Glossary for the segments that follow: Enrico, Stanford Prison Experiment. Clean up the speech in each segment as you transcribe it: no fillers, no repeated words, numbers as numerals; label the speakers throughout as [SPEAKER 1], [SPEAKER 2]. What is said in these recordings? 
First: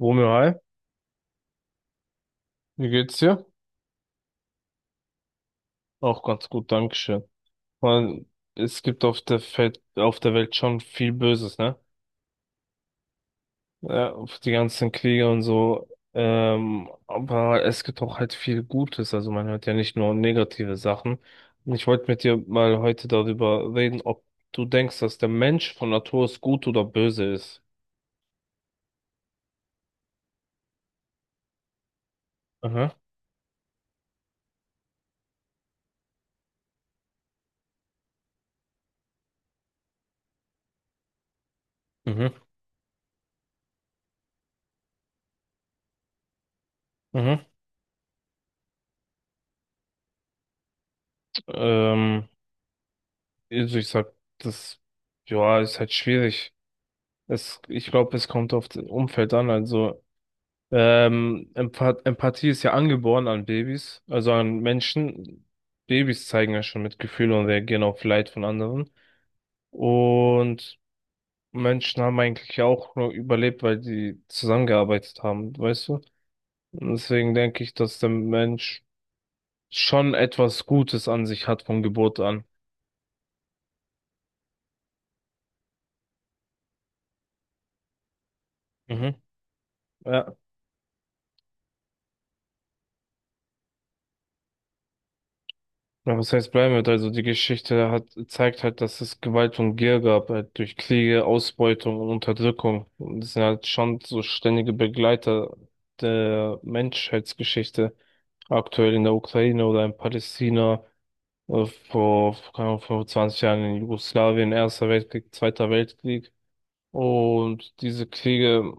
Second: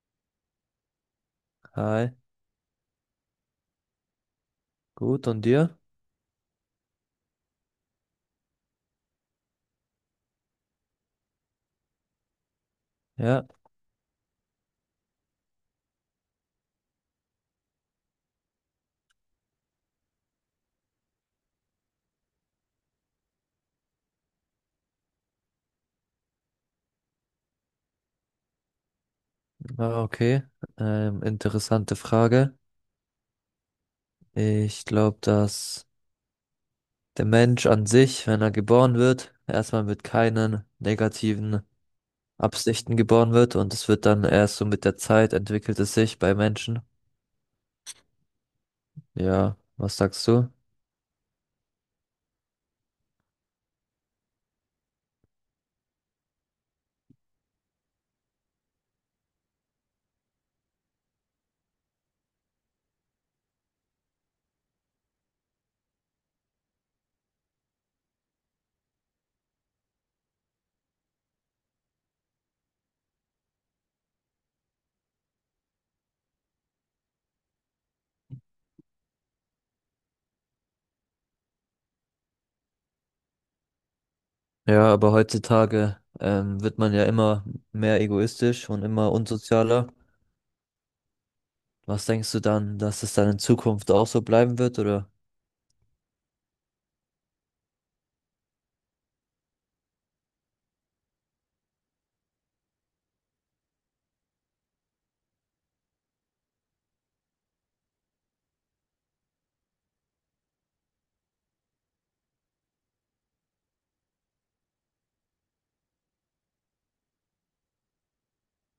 [SPEAKER 1] Romeo, hi,
[SPEAKER 2] Hi,
[SPEAKER 1] wie geht's dir?
[SPEAKER 2] gut, und dir?
[SPEAKER 1] Auch ganz gut, Dankeschön. Man, es gibt auf der Welt schon viel Böses, ne?
[SPEAKER 2] Ja,
[SPEAKER 1] Ja, auf die ganzen Kriege und so. Aber es gibt auch halt viel Gutes. Also man hört ja nicht nur negative Sachen. Und ich wollte mit dir mal heute darüber reden, ob du denkst, dass der Mensch von Natur aus gut oder böse ist.
[SPEAKER 2] ah, okay. Interessante Frage.
[SPEAKER 1] Mhm,
[SPEAKER 2] Ich glaube, dass der Mensch an sich, wenn er geboren wird, erstmal mit keinen negativen
[SPEAKER 1] mhm,
[SPEAKER 2] Absichten geboren wird und es wird dann erst so mit der Zeit entwickelt es sich bei Menschen.
[SPEAKER 1] mhm.
[SPEAKER 2] Ja, was sagst du?
[SPEAKER 1] Ähm, also ich sag, das, ja, ist halt schwierig. Es, ich glaube, es kommt auf das Umfeld an. Also Empathie ist ja angeboren an Babys, also an Menschen. Babys zeigen ja schon Mitgefühl und reagieren auf Leid von anderen. Und Menschen haben eigentlich ja auch nur überlebt, weil die zusammengearbeitet haben, weißt du? Und deswegen denke ich, dass der Mensch schon etwas Gutes an sich hat von Geburt an.
[SPEAKER 2] Ja, aber heutzutage wird man ja immer mehr egoistisch und immer
[SPEAKER 1] Mhm.
[SPEAKER 2] unsozialer.
[SPEAKER 1] Ja.
[SPEAKER 2] Was denkst du dann, dass es dann in Zukunft auch so bleiben wird, oder?
[SPEAKER 1] Ja, was heißt bleiben wird? Also die Geschichte hat zeigt halt, dass es Gewalt und Gier gab, halt durch Kriege, Ausbeutung und Unterdrückung. Und das sind halt schon so ständige Begleiter der Menschheitsgeschichte. Aktuell in der Ukraine oder in Palästina, vor, keine Ahnung, 25 Jahren in Jugoslawien, Erster Weltkrieg, Zweiter Weltkrieg. Und diese Kriege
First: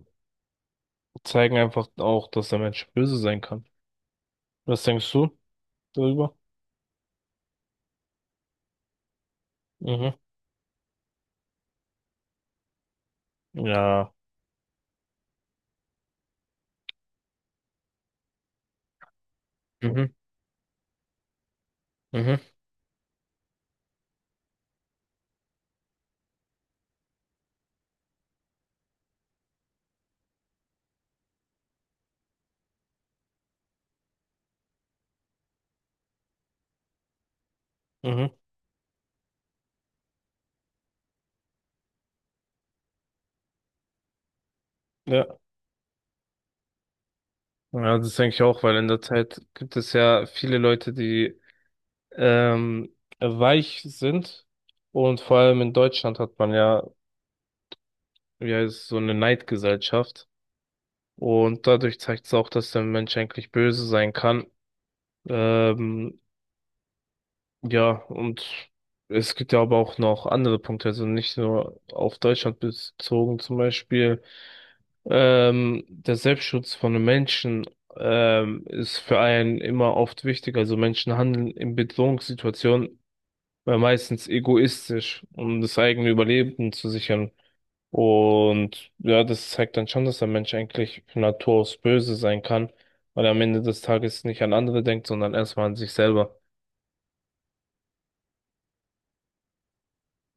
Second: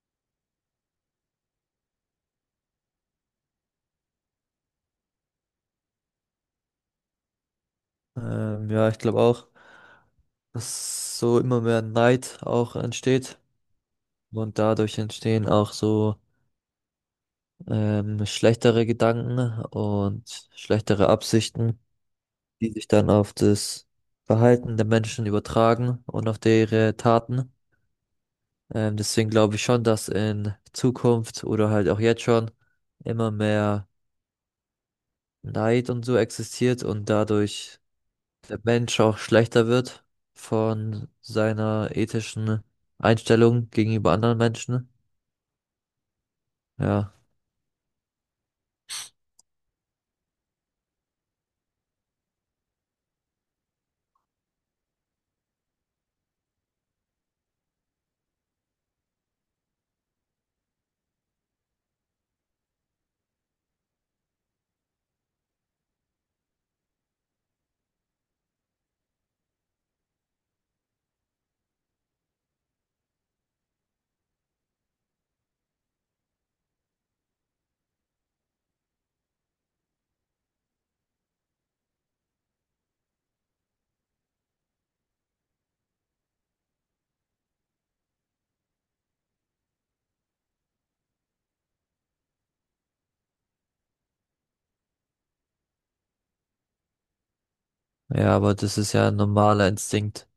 [SPEAKER 1] zeigen einfach auch, dass der Mensch böse sein kann. Was denkst du darüber?
[SPEAKER 2] Ja, ich glaube auch,
[SPEAKER 1] Mhm.
[SPEAKER 2] dass so immer mehr Neid auch entsteht
[SPEAKER 1] Ja.
[SPEAKER 2] und dadurch entstehen auch so schlechtere Gedanken
[SPEAKER 1] Mhm.
[SPEAKER 2] und schlechtere Absichten,
[SPEAKER 1] Mhm.
[SPEAKER 2] die sich dann auf das Verhalten der Menschen übertragen und auf ihre Taten. Deswegen glaube ich schon, dass in Zukunft oder halt auch jetzt schon immer mehr Neid und so existiert und dadurch
[SPEAKER 1] Mhm.
[SPEAKER 2] der Mensch auch schlechter wird von seiner ethischen Einstellung gegenüber anderen Menschen.
[SPEAKER 1] Ja.
[SPEAKER 2] Ja.
[SPEAKER 1] Ja, das denke ich auch, weil in der Zeit gibt es ja viele Leute, die weich sind. Und vor allem in Deutschland hat man ja, wie heißt es, so eine Neidgesellschaft. Und dadurch zeigt es auch, dass der Mensch eigentlich böse sein kann. Ähm, Ja, und es gibt ja aber auch noch andere Punkte, also nicht nur auf Deutschland bezogen, zum Beispiel der Selbstschutz von den Menschen ist für einen immer oft wichtig. Also Menschen handeln in Bedrohungssituationen meistens egoistisch, um das eigene Überleben zu sichern. Und ja, das zeigt dann schon, dass der Mensch eigentlich von Natur aus böse sein kann, weil er am Ende des Tages nicht an andere denkt, sondern erstmal an sich selber.
[SPEAKER 2] Ja, aber das ist ja ein normaler Instinkt.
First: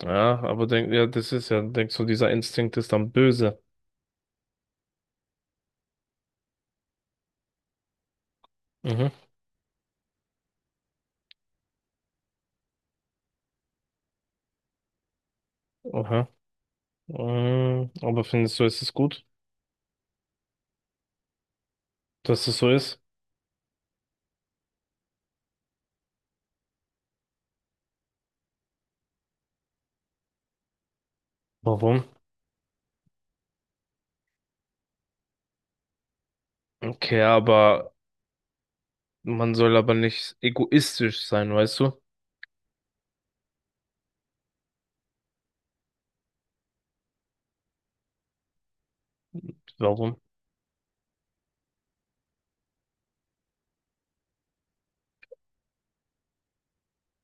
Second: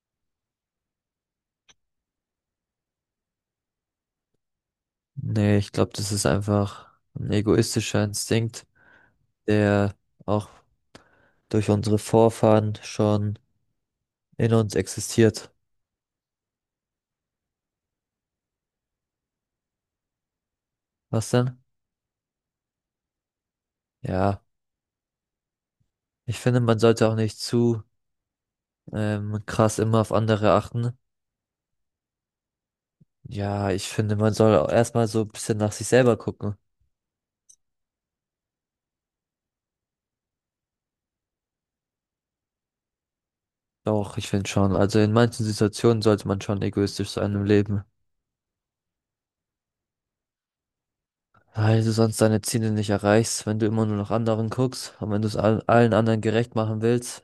[SPEAKER 1] Ja, aber das ist ja, denkst du, dieser Instinkt ist dann böse.
[SPEAKER 2] Nee, ich glaube, das ist einfach ein egoistischer Instinkt,
[SPEAKER 1] Mhm.
[SPEAKER 2] der auch durch unsere Vorfahren schon in uns existiert.
[SPEAKER 1] Aha. Mm, aber findest du, ist es gut,
[SPEAKER 2] Was denn?
[SPEAKER 1] dass es so ist?
[SPEAKER 2] Ja, ich finde, man sollte auch nicht zu krass immer auf andere achten.
[SPEAKER 1] Warum?
[SPEAKER 2] Ja, ich finde, man soll auch erstmal so ein bisschen nach sich selber gucken.
[SPEAKER 1] Okay, man soll aber nicht egoistisch sein, weißt du?
[SPEAKER 2] Doch, ich finde schon. Also in manchen Situationen sollte man schon egoistisch sein im Leben.
[SPEAKER 1] Warum?
[SPEAKER 2] Weil du sonst deine Ziele nicht erreichst, wenn du immer nur nach anderen guckst und wenn du es allen anderen gerecht machen willst.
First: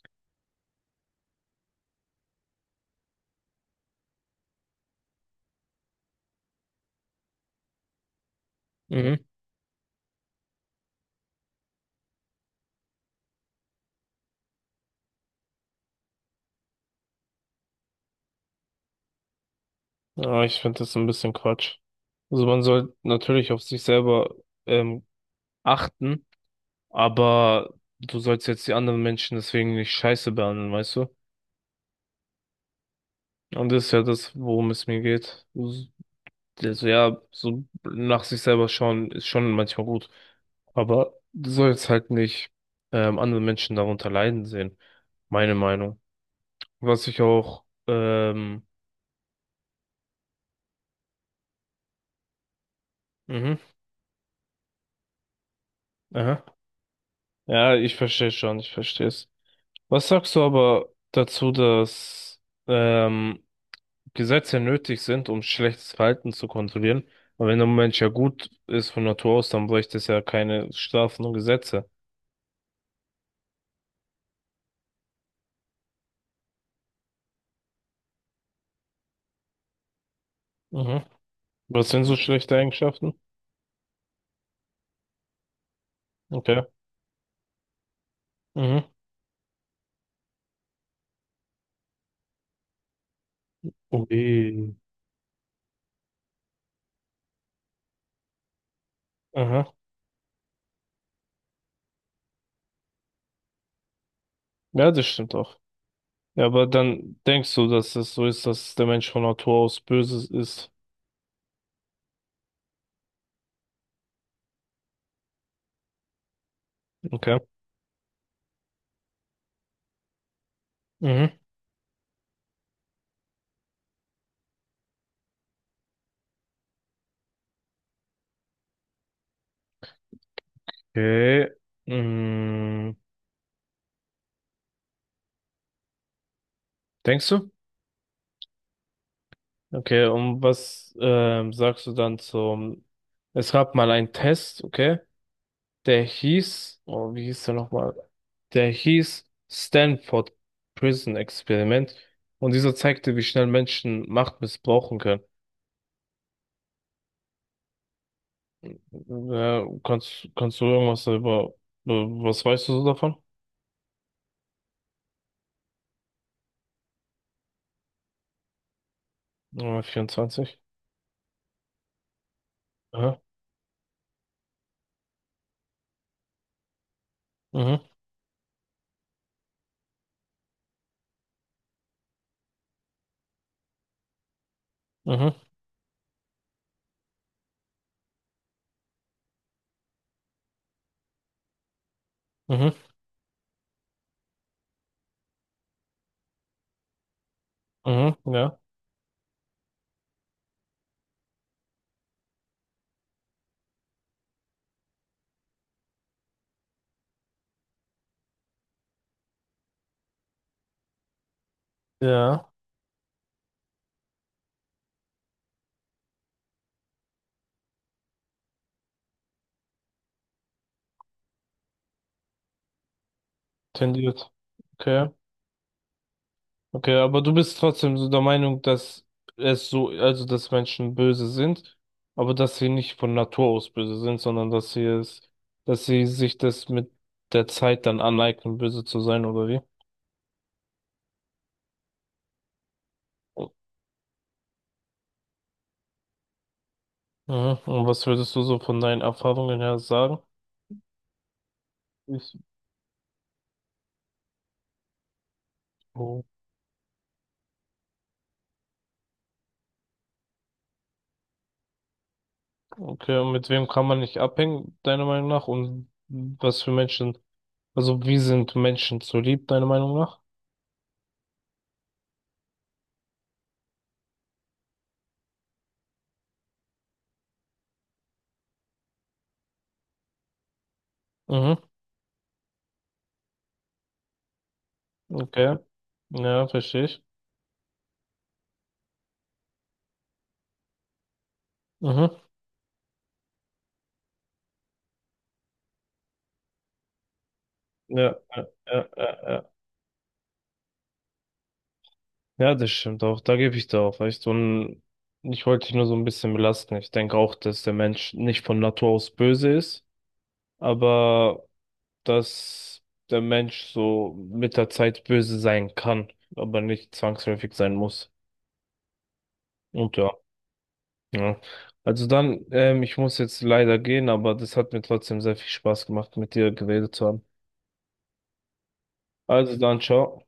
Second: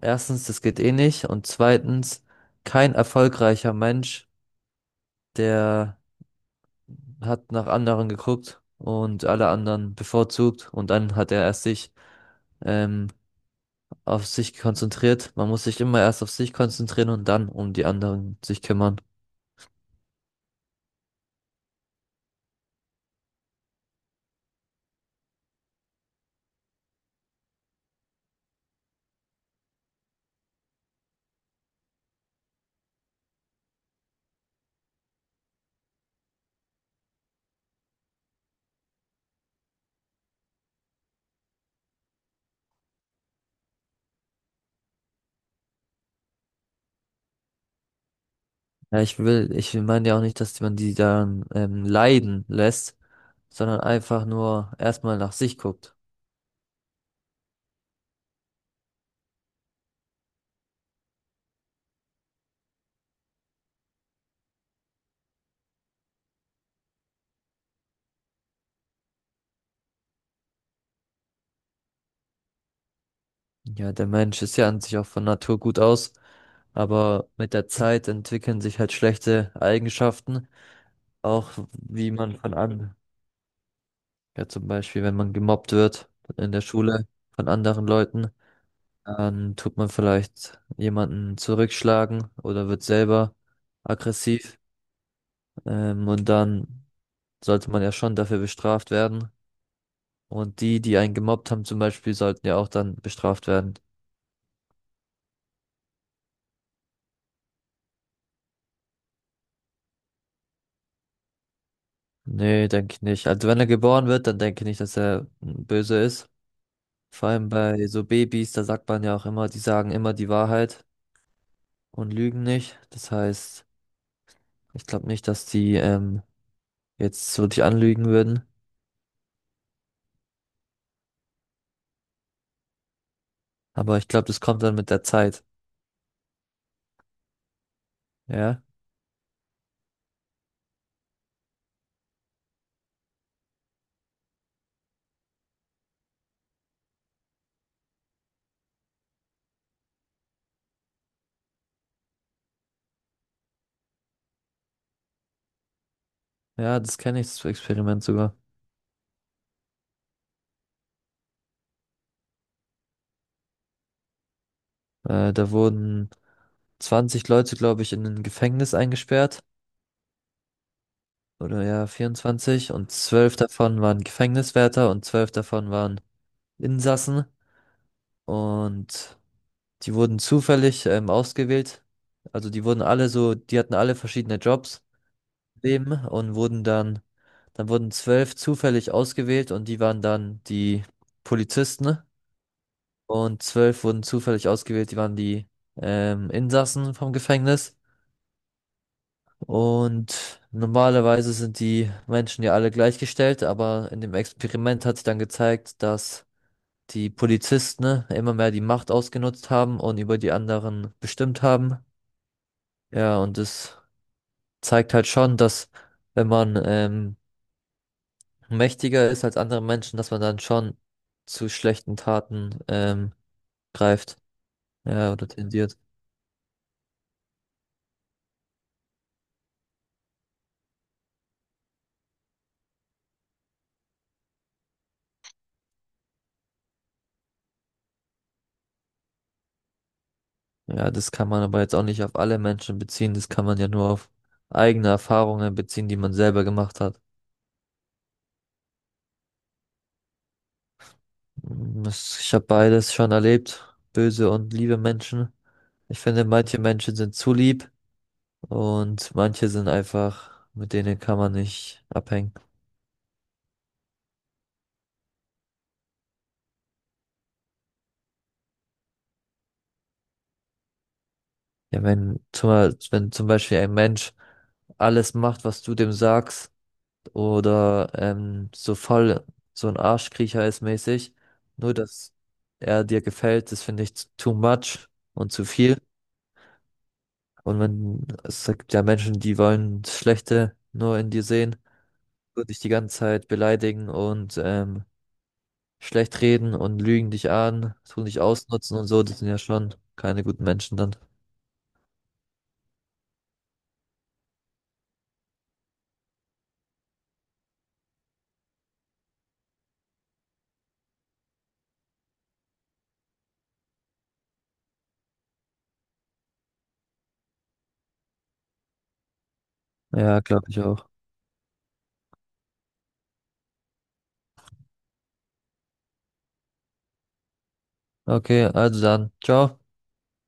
[SPEAKER 2] Erstens, das geht eh nicht. Und zweitens, kein erfolgreicher Mensch, der hat nach anderen geguckt
[SPEAKER 1] Mhm.
[SPEAKER 2] und alle anderen bevorzugt und dann hat er erst sich ähm, auf sich konzentriert. Man muss sich immer erst auf sich konzentrieren und dann um die anderen sich kümmern.
[SPEAKER 1] Ja, ich finde das ein bisschen Quatsch. Also man soll natürlich auf sich selber ähm, achten, aber du sollst jetzt die anderen Menschen deswegen nicht scheiße behandeln, weißt du? Und das ist ja das, worum es mir geht. Also ja, so nach sich selber schauen ist schon manchmal gut. Aber du sollst halt nicht andere Menschen darunter leiden sehen. Meine Meinung. Was ich auch,
[SPEAKER 2] Ja, ich meine ja auch nicht, dass man die dann leiden lässt,
[SPEAKER 1] mhm,
[SPEAKER 2] sondern einfach nur erstmal nach sich guckt.
[SPEAKER 1] aha. Ja, ich verstehe schon, ich verstehe es. Was sagst du aber dazu, dass ähm, Gesetze nötig sind, um schlechtes Verhalten zu kontrollieren? Aber wenn ein Mensch ja gut ist von Natur aus, dann bräuchte es ja keine Strafen und Gesetze.
[SPEAKER 2] Ja, der Mensch ist ja an sich auch von Natur gut aus, aber mit der Zeit entwickeln sich halt schlechte Eigenschaften,
[SPEAKER 1] Mhm.
[SPEAKER 2] auch
[SPEAKER 1] Was sind
[SPEAKER 2] wie
[SPEAKER 1] so
[SPEAKER 2] man von
[SPEAKER 1] schlechte
[SPEAKER 2] an,
[SPEAKER 1] Eigenschaften?
[SPEAKER 2] ja zum Beispiel, wenn man gemobbt wird in der
[SPEAKER 1] Okay.
[SPEAKER 2] Schule von anderen Leuten,
[SPEAKER 1] Mhm.
[SPEAKER 2] dann tut man vielleicht jemanden zurückschlagen oder wird selber aggressiv,
[SPEAKER 1] Ui.
[SPEAKER 2] und dann sollte man ja schon dafür bestraft werden.
[SPEAKER 1] Aha.
[SPEAKER 2] Und die, die einen gemobbt haben zum Beispiel, sollten ja auch dann bestraft werden.
[SPEAKER 1] Ja, das stimmt auch. Ja, aber dann denkst du, dass es so ist, dass der Mensch von Natur aus böse ist.
[SPEAKER 2] Nee, denke ich nicht. Also wenn er geboren wird, dann denke ich nicht, dass er böse ist. Vor
[SPEAKER 1] Okay.
[SPEAKER 2] allem bei so Babys, da sagt man ja auch immer, die sagen immer die Wahrheit
[SPEAKER 1] Mhm.
[SPEAKER 2] und lügen nicht. Das heißt, ich glaube nicht, dass die jetzt so dich anlügen würden.
[SPEAKER 1] Okay. Mhm.
[SPEAKER 2] Aber ich glaube, das kommt dann mit der Zeit.
[SPEAKER 1] Denkst du?
[SPEAKER 2] Ja,
[SPEAKER 1] Okay, und was sagst du dann zum... Es gab mal einen Test, okay? Der hieß... Oh, wie hieß der nochmal? Der hieß Stanford Prison Experiment. Und dieser zeigte, wie schnell Menschen Macht missbrauchen können.
[SPEAKER 2] ja, das kenne ich, das Experiment sogar.
[SPEAKER 1] Ja, kannst du irgendwas darüber, was weißt du so davon?
[SPEAKER 2] Da wurden 20 Leute, glaube ich, in ein Gefängnis eingesperrt.
[SPEAKER 1] 24.
[SPEAKER 2] Oder ja, 24. Und
[SPEAKER 1] Aha.
[SPEAKER 2] 12 davon waren Gefängniswärter und 12 davon waren Insassen.
[SPEAKER 1] Mhm,
[SPEAKER 2] Und die wurden zufällig ausgewählt. Also die hatten alle verschiedene Jobs
[SPEAKER 1] mhm,
[SPEAKER 2] im Leben und wurden dann wurden 12 zufällig ausgewählt und die waren dann die Polizisten
[SPEAKER 1] mhm,
[SPEAKER 2] und 12 wurden zufällig ausgewählt, die waren die Insassen vom Gefängnis.
[SPEAKER 1] mhm, ja,
[SPEAKER 2] Und normalerweise sind die Menschen ja alle gleichgestellt, aber in dem Experiment hat sich dann gezeigt, dass die Polizisten immer mehr die Macht ausgenutzt haben und über die anderen bestimmt haben.
[SPEAKER 1] ja,
[SPEAKER 2] Ja, und das zeigt halt schon, dass wenn man mächtiger ist als andere Menschen, dass man dann schon zu schlechten Taten greift,
[SPEAKER 1] tendiert. Okay,
[SPEAKER 2] ja, oder tendiert.
[SPEAKER 1] okay, aber du bist trotzdem so der Meinung, dass also dass Menschen böse sind, aber dass sie nicht von Natur aus böse sind, sondern dass dass sie sich das mit der Zeit dann aneignen, böse zu sein, oder wie?
[SPEAKER 2] Ja, das kann man aber jetzt auch nicht auf alle Menschen beziehen, das kann man ja nur auf eigene Erfahrungen beziehen, die man selber gemacht hat.
[SPEAKER 1] Mhm. Und was würdest du so von deinen Erfahrungen her sagen? Ich,
[SPEAKER 2] Ich habe beides schon erlebt, böse und liebe Menschen. Ich
[SPEAKER 1] oh.
[SPEAKER 2] finde, manche Menschen sind zu lieb und manche sind einfach, mit denen kann man nicht abhängen.
[SPEAKER 1] Okay, und mit wem kann man nicht abhängen, deiner Meinung nach? Und was für Menschen, also wie sind Menschen zu lieb, deiner Meinung nach?
[SPEAKER 2] Ja, wenn zum Beispiel ein Mensch alles macht, was du dem sagst, oder so voll so ein Arschkriecher ist mäßig,
[SPEAKER 1] Mhm,
[SPEAKER 2] nur dass er dir gefällt, das finde ich too much und zu
[SPEAKER 1] okay.
[SPEAKER 2] viel.
[SPEAKER 1] Ja, verstehe ich.
[SPEAKER 2] Und wenn es gibt ja Menschen, die wollen das Schlechte nur in dir sehen,
[SPEAKER 1] Mhm.
[SPEAKER 2] nur dich die ganze Zeit beleidigen und schlecht reden und lügen dich an, tun
[SPEAKER 1] Ja,
[SPEAKER 2] dich
[SPEAKER 1] ja,
[SPEAKER 2] ausnutzen und
[SPEAKER 1] ja,
[SPEAKER 2] so,
[SPEAKER 1] ja.
[SPEAKER 2] das sind ja
[SPEAKER 1] Ja,
[SPEAKER 2] schon keine guten Menschen dann.
[SPEAKER 1] ja, das stimmt auch. Da gebe ich dir auch recht. Und ich wollte dich nur so ein bisschen belasten. Ich denke auch, dass der Mensch nicht von Natur aus böse ist, aber dass der Mensch so mit der Zeit böse sein kann, aber nicht zwangsläufig sein muss. Und ja.
[SPEAKER 2] Ja, glaube ich auch.
[SPEAKER 1] Ja. Also dann, ich muss jetzt leider gehen, aber das hat mir trotzdem sehr viel Spaß gemacht, mit dir geredet zu haben.
[SPEAKER 2] Okay, also dann,
[SPEAKER 1] Also
[SPEAKER 2] ciao.
[SPEAKER 1] dann, ciao.